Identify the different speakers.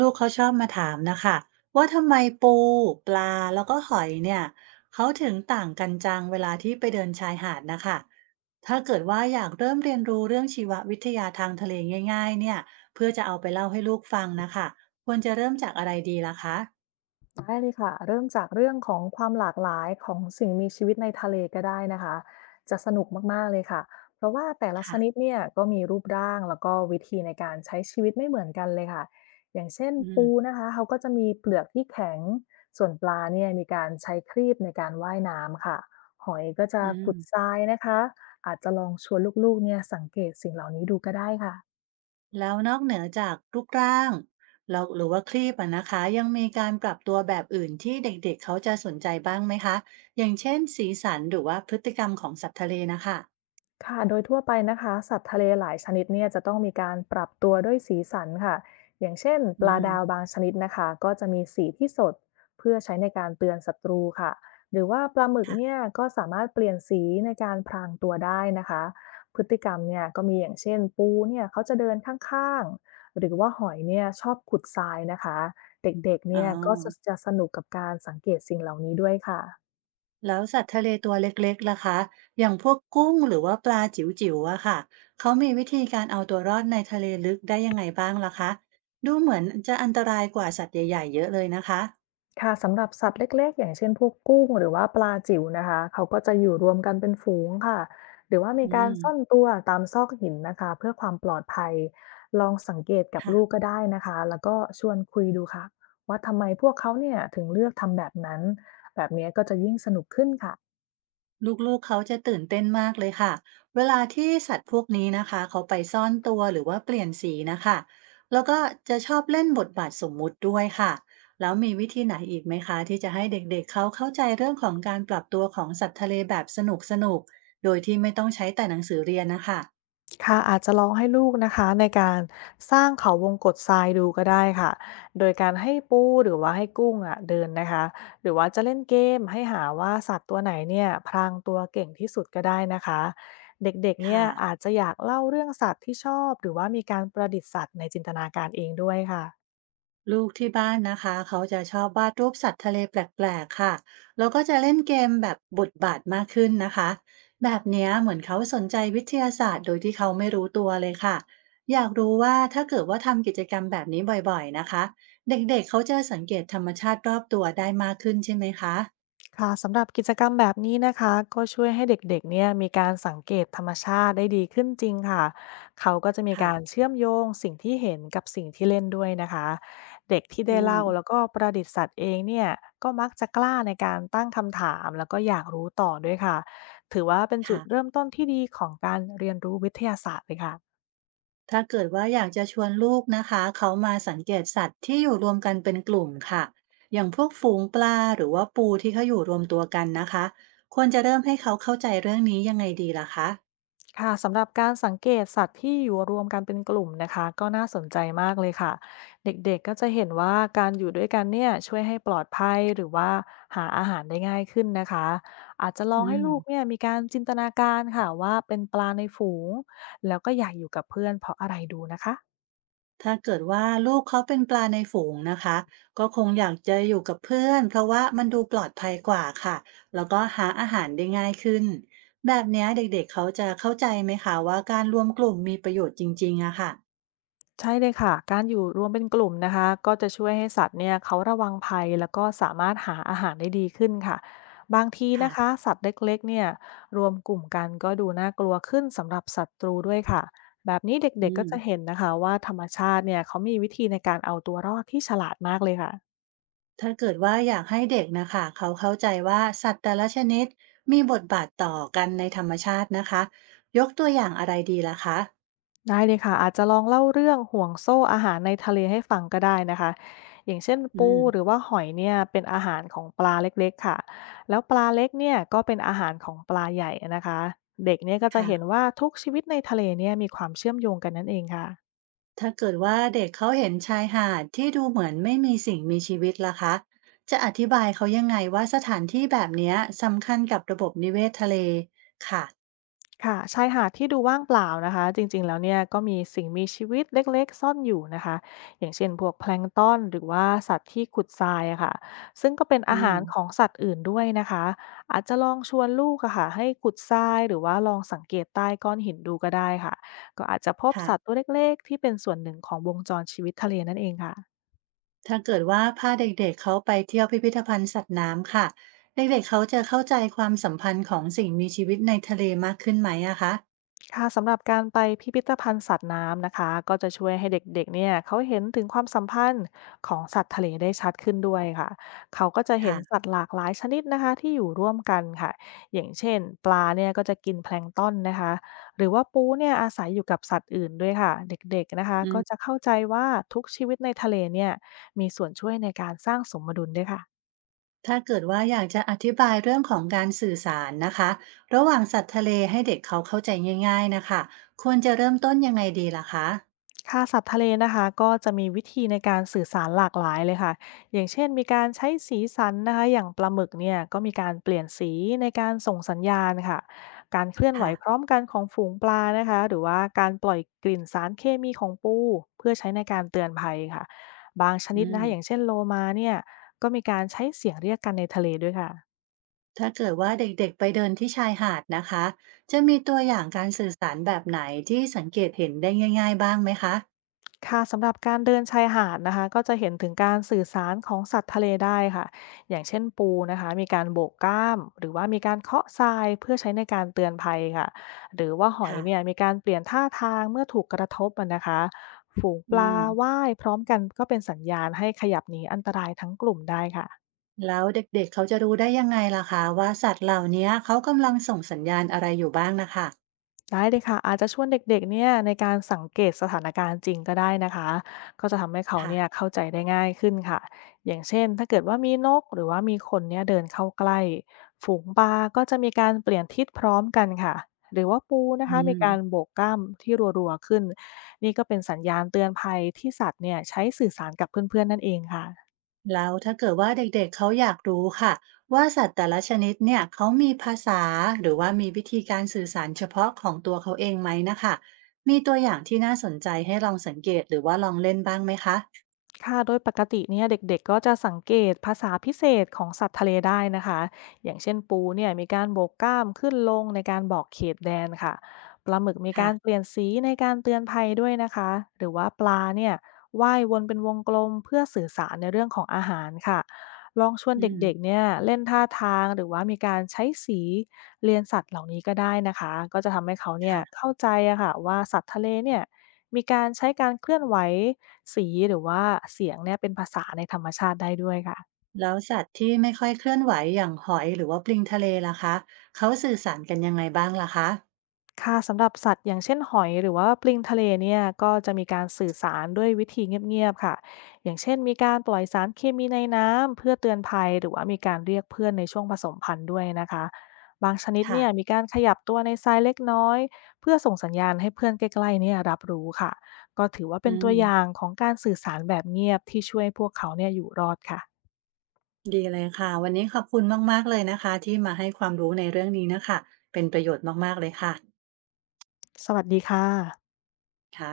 Speaker 1: ลูกๆเขาชอบมาถามนะคะว่าทำไมปูปลาแล้วก็หอยเนี่ยเขาถึงต่างกันจังเวลาที่ไปเดินชายหาดนะคะถ้าเกิดว่าอยากเริ่มเรียนรู้เรื่องชีววิทยาทางทะเลง่ายๆเนี่ยเพื่อจะเอาไปเล่าให้ลูกฟังนะคะควรจะเริ่มจากอะไรดีล่ะคะ
Speaker 2: ได้เลยค่ะเริ่มจากเรื่องของความหลากหลายของสิ่งมีชีวิตในทะเลก็ได้นะคะจะสนุกมากๆเลยค่ะเพราะว่าแต่ละชนิด
Speaker 1: ค่ะ
Speaker 2: เนี่ยก็มีรูปร่างแล้วก็วิธีในการใช้ชีวิตไม่เหมือนกันเลยค่ะอย่างเช่น
Speaker 1: อืม
Speaker 2: ปูนะคะเขาก็จะมีเปลือกที่แข็งส่วนปลาเนี่ยมีการใช้ครีบในการว่ายน้ำค่ะหอยก็จะ
Speaker 1: อื
Speaker 2: ขุดท
Speaker 1: ม
Speaker 2: รายนะคะอาจจะลองชวนลูกๆเนี่ยสังเกตสิ่งเหล่านี้ดูก็ได้ค่ะ
Speaker 1: แล้วนอกเหนือจากรูปร่างเราหรือว่าคลีปอะนะคะยังมีการปรับตัวแบบอื่นที่เด็กๆเขาจะสนใจบ้างไหมคะอย่างเช่นสีสันหรือว่าพฤติกรรมของสัตว์ทะเลนะคะ
Speaker 2: ค่ะโดยทั่วไปนะคะสัตว์ทะเลหลายชนิดเนี่ยจะต้องมีการปรับตัวด้วยสีสันค่ะอย่างเช่นป
Speaker 1: อื
Speaker 2: ลา
Speaker 1: ม
Speaker 2: ดาวบางชนิดนะคะก็จะมีสีที่สดเพื่อใช้ในการเตือนศัตรูค่ะหรือว่าปลาหมึกเนี่ย
Speaker 1: ค่ะ
Speaker 2: ก็สามารถเปลี่ยนสีในการพรางตัวได้นะคะพฤติกรรมเนี่ยก็มีอย่างเช่นปูเนี่ยเขาจะเดินข้างๆหรือว่าหอยเนี่ยชอบขุดทรายนะคะเด็กๆ
Speaker 1: อ๋อ
Speaker 2: เนี่ยก็จะสนุกกับการสังเกตสิ่งเหล่านี้ด้วยค่ะ
Speaker 1: แล้วสัตว์ทะเลตัวเล็กๆล่ะคะอย่างพวกกุ้งหรือว่าปลาจิ๋วๆอะค่ะเขามีวิธีการเอาตัวรอดในทะเลลึกได้ยังไงบ้างล่ะคะดูเหมือนจะอันตรายกว่าสัตว์ใหญ่ๆเยอะเลยนะคะ
Speaker 2: ค่ะสำหรับสัตว์เล็กๆอย่างเช่นพวกกุ้งหรือว่าปลาจิ๋วนะคะเขาก็จะอยู่รวมกันเป็นฝูงค่ะหรือว่ามี
Speaker 1: อื
Speaker 2: การ
Speaker 1: ม
Speaker 2: ซ่อนตัวตามซอกหินนะคะเพื่อความปลอดภัยลองสังเกตกับ
Speaker 1: ค่ะ
Speaker 2: ลูกก็ได้นะคะแล้วก็ชวนคุยดูค่ะว่าทำไมพวกเขาเนี่ยถึงเลือกทำแบบนั้นแบบนี้ค่ะ
Speaker 1: ลูกๆ เขาจะตื่นเต้นมากเลยค่ะ เวลาที่สัตว์พวกนี้นะคะเขาไปซ่อนตัวหรือว่าเปลี่ยนสีนะคะ แล้วก็จะชอบเล่นบทบาทสมมุติด้วยค่ะ แล้วมีวิธีไหนอีกไหมคะที่จะให้เด็กๆ เขาเข้าใจเรื่องของการปรับตัวของสัตว์ทะเลแบบสนุกๆโดยที่ไม่ต้องใช้แต่หนังสือเรียนนะคะ
Speaker 2: ค่ะอาจจะลองให้ลูกนะคะในการสร้างเขาวงกตทรายดูก็ได้ค่ะโดยการให้ปูหรือว่าให้กุ้งอ่ะเดินนะคะหรือว่าจะเล่นเกมให้หาว่าสัตว์ตัวไหนเนี่ยพรางตัวเก่งที่สุดก็ได้นะคะเด็กๆเนี่ย
Speaker 1: ค่ะ
Speaker 2: อาจจะอยากเล่าเรื่องสัตว์ที่ชอบหรือว่ามีการประดิษฐ์สัตว์ในจินตนาการเองด้วยค่ะ
Speaker 1: ลูกที่บ้านนะคะเขาจะชอบวาดรูปสัตว์ทะเลแปลกๆค่ะแล้วก็จะเล่นเกมแบบบทบาทมากขึ้นนะคะแบบเนี้ยเหมือนเขาสนใจวิทยาศาสตร์โดยที่เขาไม่รู้ตัวเลยค่ะอยากรู้ว่าถ้าเกิดว่าทำกิจกรรมแบบนี้บ่อยๆนะคะเด็กๆเขาจะสังเกตธรรมชาติรอบตัวได้มากขึ้นใช่ไหมคะ
Speaker 2: ค่ะสำหรับกิจกรรมแบบนี้นะคะก็ช่วยให้เด็กๆเนี่ยมีการสังเกตธรรมชาติได้ดีขึ้นจริงค่ะเขาก็จะมี
Speaker 1: ค่ะ
Speaker 2: การเชื่อมโยงสิ่งที่เห็นกับสิ่งที่เล่นด้วยนะคะเด็กที่
Speaker 1: อื
Speaker 2: ได้
Speaker 1: ม
Speaker 2: เล่าแล้วก็ประดิษฐ์สัตว์เองเนี่ยก็มักจะกล้าในการตั้งคำถามแล้วก็อยากรู้ต่อด้วยค่ะถือว่าเป็นจุด
Speaker 1: ค่ะ
Speaker 2: เริ่มต้นที่ดีของการเรียนรู้วิทยาศาสตร์เลยค่ะ
Speaker 1: ถ้าเกิดว่าอยากจะชวนลูกนะคะเขามาสังเกตสัตว์ที่อยู่รวมกันเป็นกลุ่มค่ะอย่างพวกฝูงปลาหรือว่าปูที่เขาอยู่รวมตัวกันนะคะควรจะเริ่มให้เขาเข้าใจเรื่องนี้ยังไงดีล่ะคะ
Speaker 2: ค่ะสำหรับการสังเกตสัตว์ที่อยู่รวมกันเป็นกลุ่มนะคะก็น่าสนใจมากเลยค่ะเด็กๆก็จะเห็นว่าการอยู่ด้วยกันเนี่ยช่วยให้ปลอดภัยหรือว่าหาอาหารได้ง่ายขึ้นนะคะอาจจะลอ
Speaker 1: อื
Speaker 2: งให้
Speaker 1: ม
Speaker 2: ลูกเนี่ยมีการจินตนาการค่ะว่าเป็นปลาในฝูงแล้วก็อยากอยู่กับเพื่อนเพราะอะไรดูนะคะ
Speaker 1: ถ้าเกิดว่าลูกเขาเป็นปลาในฝูงนะคะก็คงอยากจะอยู่กับเพื่อนเพราะว่ามันดูปลอดภัยกว่าค่ะแล้วก็หาอาหารได้ง่ายขึ้นแบบเนี้ยเด็กๆเขาจะเข้าใจไหมคะว่าการรวมกลุ่มมีประโยชน์จริงๆอะค่ะ
Speaker 2: ใช่เลยค่ะการอยู่รวมเป็นกลุ่มนะคะก็จะช่วยให้สัตว์เนี่ยเขาระวังภัยแล้วก็สามารถหาอาหารได้ดีขึ้นค่ะบางทีนะคะ
Speaker 1: ค่ะ
Speaker 2: สัตว์เล็กๆเนี่ยรวมกลุ่มกันก็ดูน่ากลัวขึ้นสำหรับศัตรูด้วยค่ะแบบนี้
Speaker 1: อื
Speaker 2: เด็กๆก็จะเห็
Speaker 1: ม
Speaker 2: นนะคะว่าธรรมชาติเนี่ยเขามีวิธีในการเอาตัวรอดที่ฉลาดมากเลยค่ะ
Speaker 1: ถ้าเกิดว่าอยากให้เด็กนะคะเขาเข้าใจว่าสัตว์แต่ละชนิดมีบทบาทต่อกันในธรรมชาตินะคะยกตัวอย่างอะไรดีล่ะคะ
Speaker 2: ได้เลยค่ะอาจจะลองเล่าเรื่องห่วงโซ่อาหารในทะเลให้ฟังก็ได้นะคะอย่างเช่น
Speaker 1: อื
Speaker 2: ปูหรือ
Speaker 1: ม
Speaker 2: ว่าหอยเนี่ยเป็นอาหารของปลาเล็กๆค่ะแล้วปลาเล็กเนี่ยก็เป็นอาหารของปลาใหญ่นะคะเด็กเนี่ยก็จะเห็น
Speaker 1: ค่ะ
Speaker 2: ว่าทุกชีวิตในทะเลเนี่ยมีความเชื่อมโยงกันนั่นเองค่ะ
Speaker 1: ถ้าเกิดว่าเด็กเขาเห็นชายหาดที่ดูเหมือนไม่มีสิ่งมีชีวิตล่ะคะจะอธิบายเขายังไงว่าสถานที่แบบเนี้ยสำคัญกับระบบนิเวศทะเลค่ะ
Speaker 2: ค่ะชายหาดที่ดูว่างเปล่านะคะจริงๆแล้วเนี่ยก็มีสิ่งมีชีวิตเล็กๆซ่อนอยู่นะคะอย่างเช่นพวกแพลงก์ตอนหรือว่าสัตว์ที่ขุดทรายอะค่ะซึ่งก็เป็น
Speaker 1: อื
Speaker 2: อาหารของ
Speaker 1: ม
Speaker 2: สัตว์อื่นด้วยนะคะอาจจะลองชวนลูกอะค่ะให้ขุดทรายหรือว่าลองสังเกตใต้ก้อนหินดูก็ได้ค่ะก็อาจจะพบ
Speaker 1: ค่ะ
Speaker 2: สัตว์ตัวเล็กๆที่เป็นส่วนหนึ่งของวงจรชีวิตทะเลนั่นเองค่ะ
Speaker 1: ถ้าเกิดว่าพาเด็กๆเขาไปเที่ยวพิพิธภัณฑ์สัตว์น้ำค่ะเด็กๆเขาจะเข้าใจความสัมพันธ์ของสิ่งมีชีวิตในทะเลมากขึ้นไหมอะคะ
Speaker 2: ค่ะสำหรับการไปพิพิธภัณฑ์สัตว์น้ำนะคะก็จะช่วยให้เด็กๆเนี่ยเขาเห็นถึงความสัมพันธ์ของสัตว์ทะเลได้ชัดขึ้นด้วยค่ะเขาก็จะเห็นสั
Speaker 1: ค่ะ
Speaker 2: ตว์หลากหลายชนิดนะคะที่อยู่ร่วมกันค่ะอย่างเช่นปลาเนี่ยก็จะกินแพลงก์ต้นนะคะหรือว่าปูเนี่ยอาศัยอยู่กับสัตว์อื่นด้วยค่ะเด็กๆนะคะก็จะเข้าใจว่าทุกชีวิตในทะเลเนี่ยมีส่วนช่วยในการสร้างสมดุลด้วยค่ะ
Speaker 1: ถ้าเกิดว่าอยากจะอธิบายเรื่องของการสื่อสารนะคะระหว่างสัตว์ทะเลให้เด็กเขาเข้าใจง่ายๆนะคะควรจะเริ่มต้นยังไงดีล่ะคะ
Speaker 2: ค่ะสัตว์ทะเลนะคะก็จะมีวิธีในการสื่อสารหลากหลายเลยค่ะอย่างเช่นมีการใช้สีสันนะคะอย่างปลาหมึกเนี่ยก็มีการเปลี่ยนสีในการส่งสัญญาณค่ะการเคลื่อนไหว
Speaker 1: ค่ะ
Speaker 2: พร้อมกันของฝูงปลานะคะหรือว่าการปล่อยกลิ่นสารเคมีของปูเพื่อใช้ในการเตือนภัยค่ะบางชนิ
Speaker 1: อื
Speaker 2: ดนะ
Speaker 1: ม
Speaker 2: คะอย่างเช่นโลมาเนี่ยก็มีการใช้เสียงเรียกกันในทะเลด้วยค่ะ
Speaker 1: ถ้าเกิดว่าเด็กๆไปเดินที่ชายหาดนะคะจะมีตัวอย่างการสื่อสารแบบไหนที่สังเกตเห็นได้ง่ายๆบ้างไหมคะ
Speaker 2: ค่ะสำหรับการเดินชายหาดนะคะก็จะเห็นถึงการสื่อสารของสัตว์ทะเลได้ค่ะอย่างเช่นปูนะคะมีการโบกกล้ามหรือว่ามีการเคาะทรายเพื่อใช้ในการเตือนภัยค่ะหรือว่าหอย
Speaker 1: ค่ะ
Speaker 2: เนี่ยมีการเปลี่ยนท่าทางเมื่อถูกกระทบอะนะคะฝูงป
Speaker 1: อื
Speaker 2: ลา
Speaker 1: ม
Speaker 2: ว่ายพร้อมกันก็เป็นสัญญาณให้ขยับหนีอันตรายทั้งกลุ่มได้ค่ะ
Speaker 1: แล้วเด็กๆเขาจะรู้ได้ยังไงล่ะคะว่าสัตว์เหล่านี้เขากำลังส่งสัญญาณอะไรอยู่บ้างนะคะ
Speaker 2: ได้เลยค่ะอาจจะชวนเด็กๆเนี่ยในการสังเกตสถานการณ์จริงก็ได้นะคะก็จะทำให้เขาเนี่ย
Speaker 1: ค่ะ
Speaker 2: เข้าใจได้ง่ายขึ้นค่ะอย่างเช่นถ้าเกิดว่ามีนกหรือว่ามีคนเนี่ยเดินเข้าใกล้ฝูงปลาก็จะมีการเปลี่ยนทิศพร้อมกันค่ะหรือว่าปูนะ
Speaker 1: อื
Speaker 2: คะมี
Speaker 1: ม
Speaker 2: การโบกกล้ามที่รัวๆขึ้นนี่ก็เป็นสัญญาณเตือนภัยที่สัตว์เนี่ยใช้สื่อสารกับเพื่อนๆนั่นเองค่ะ
Speaker 1: แล้วถ้าเกิดว่าเด็กๆเขาอยากรู้ค่ะว่าสัตว์แต่ละชนิดเนี่ยเขามีภาษาหรือว่ามีวิธีการสื่อสารเฉพาะของตัวเขาเองไหมนะคะมีตัวอย่างที่น่าสนใจให้ลองสังเกตหรือว่าลองเล่นบ้างไหมคะ
Speaker 2: ค่ะโดยปกติเนี่ยเด็กๆก็จะสังเกตภาษาพิเศษของสัตว์ทะเลได้นะคะ อย่างเช่นปูเนี่ยมีการโบกกล้ามขึ้นลงในการบอกเขตแดนค่ะปลาหมึกมีกา
Speaker 1: ค่ะ
Speaker 2: รเปลี่ยนสีในการเตือนภัยด้วยนะคะ หรือว่าปลาเนี่ยว่ายวนเป็นวงกลมเพื่อสื่อสารในเรื่องของอาหารค่ะ ลองชวน
Speaker 1: อื
Speaker 2: เ
Speaker 1: ม
Speaker 2: ด็กๆเนี่ยเล่นท่าทางหรือว่ามีการใช้สีเรียนสัตว์เหล่านี้ก็ได้นะคะก็จะทำให้เขาเนี่ย
Speaker 1: ค่ะ
Speaker 2: เข้าใจอะค่ะว่าสัตว์ทะเลเนี่ยมีการใช้การเคลื่อนไหวสีหรือว่าเสียงเนี่ยเป็นภาษาในธรรมชาติได้ด้วยค่ะ
Speaker 1: แล้วสัตว์ที่ไม่ค่อยเคลื่อนไหวอย่างหอยหรือว่าปลิงทะเลล่ะคะเขาสื่อสารกันยังไงบ้างล่ะคะ
Speaker 2: ค่ะสำหรับสัตว์อย่างเช่นหอยหรือว่าปลิงทะเลเนี่ยก็จะมีการสื่อสารด้วยวิธีเงียบๆค่ะอย่างเช่นมีการปล่อยสารเคมีในน้ำเพื่อเตือนภัยหรือว่ามีการเรียกเพื่อนในช่วงผสมพันธุ์ด้วยนะคะบางชนิด
Speaker 1: ค่ะ
Speaker 2: เนี่ยมีการขยับตัวในทรายเล็กน้อยเพื่อส่งสัญญาณให้เพื่อนใกล้ๆเนี่ยรับรู้ค่ะก็ถือว่าเป็น
Speaker 1: อื
Speaker 2: ตัว
Speaker 1: ม
Speaker 2: อย่างของการสื่อสารแบบเงียบที่ช่วยพวกเขาเนี่ยอยู่รอดค่ะ
Speaker 1: ดีเลยค่ะวันนี้ขอบคุณมากๆเลยนะคะที่มาให้ความรู้ในเรื่องนี้นะค่ะเป็นประโยชน์มากๆเลยค่ะ
Speaker 2: สวัสดีค่ะ
Speaker 1: ค่ะ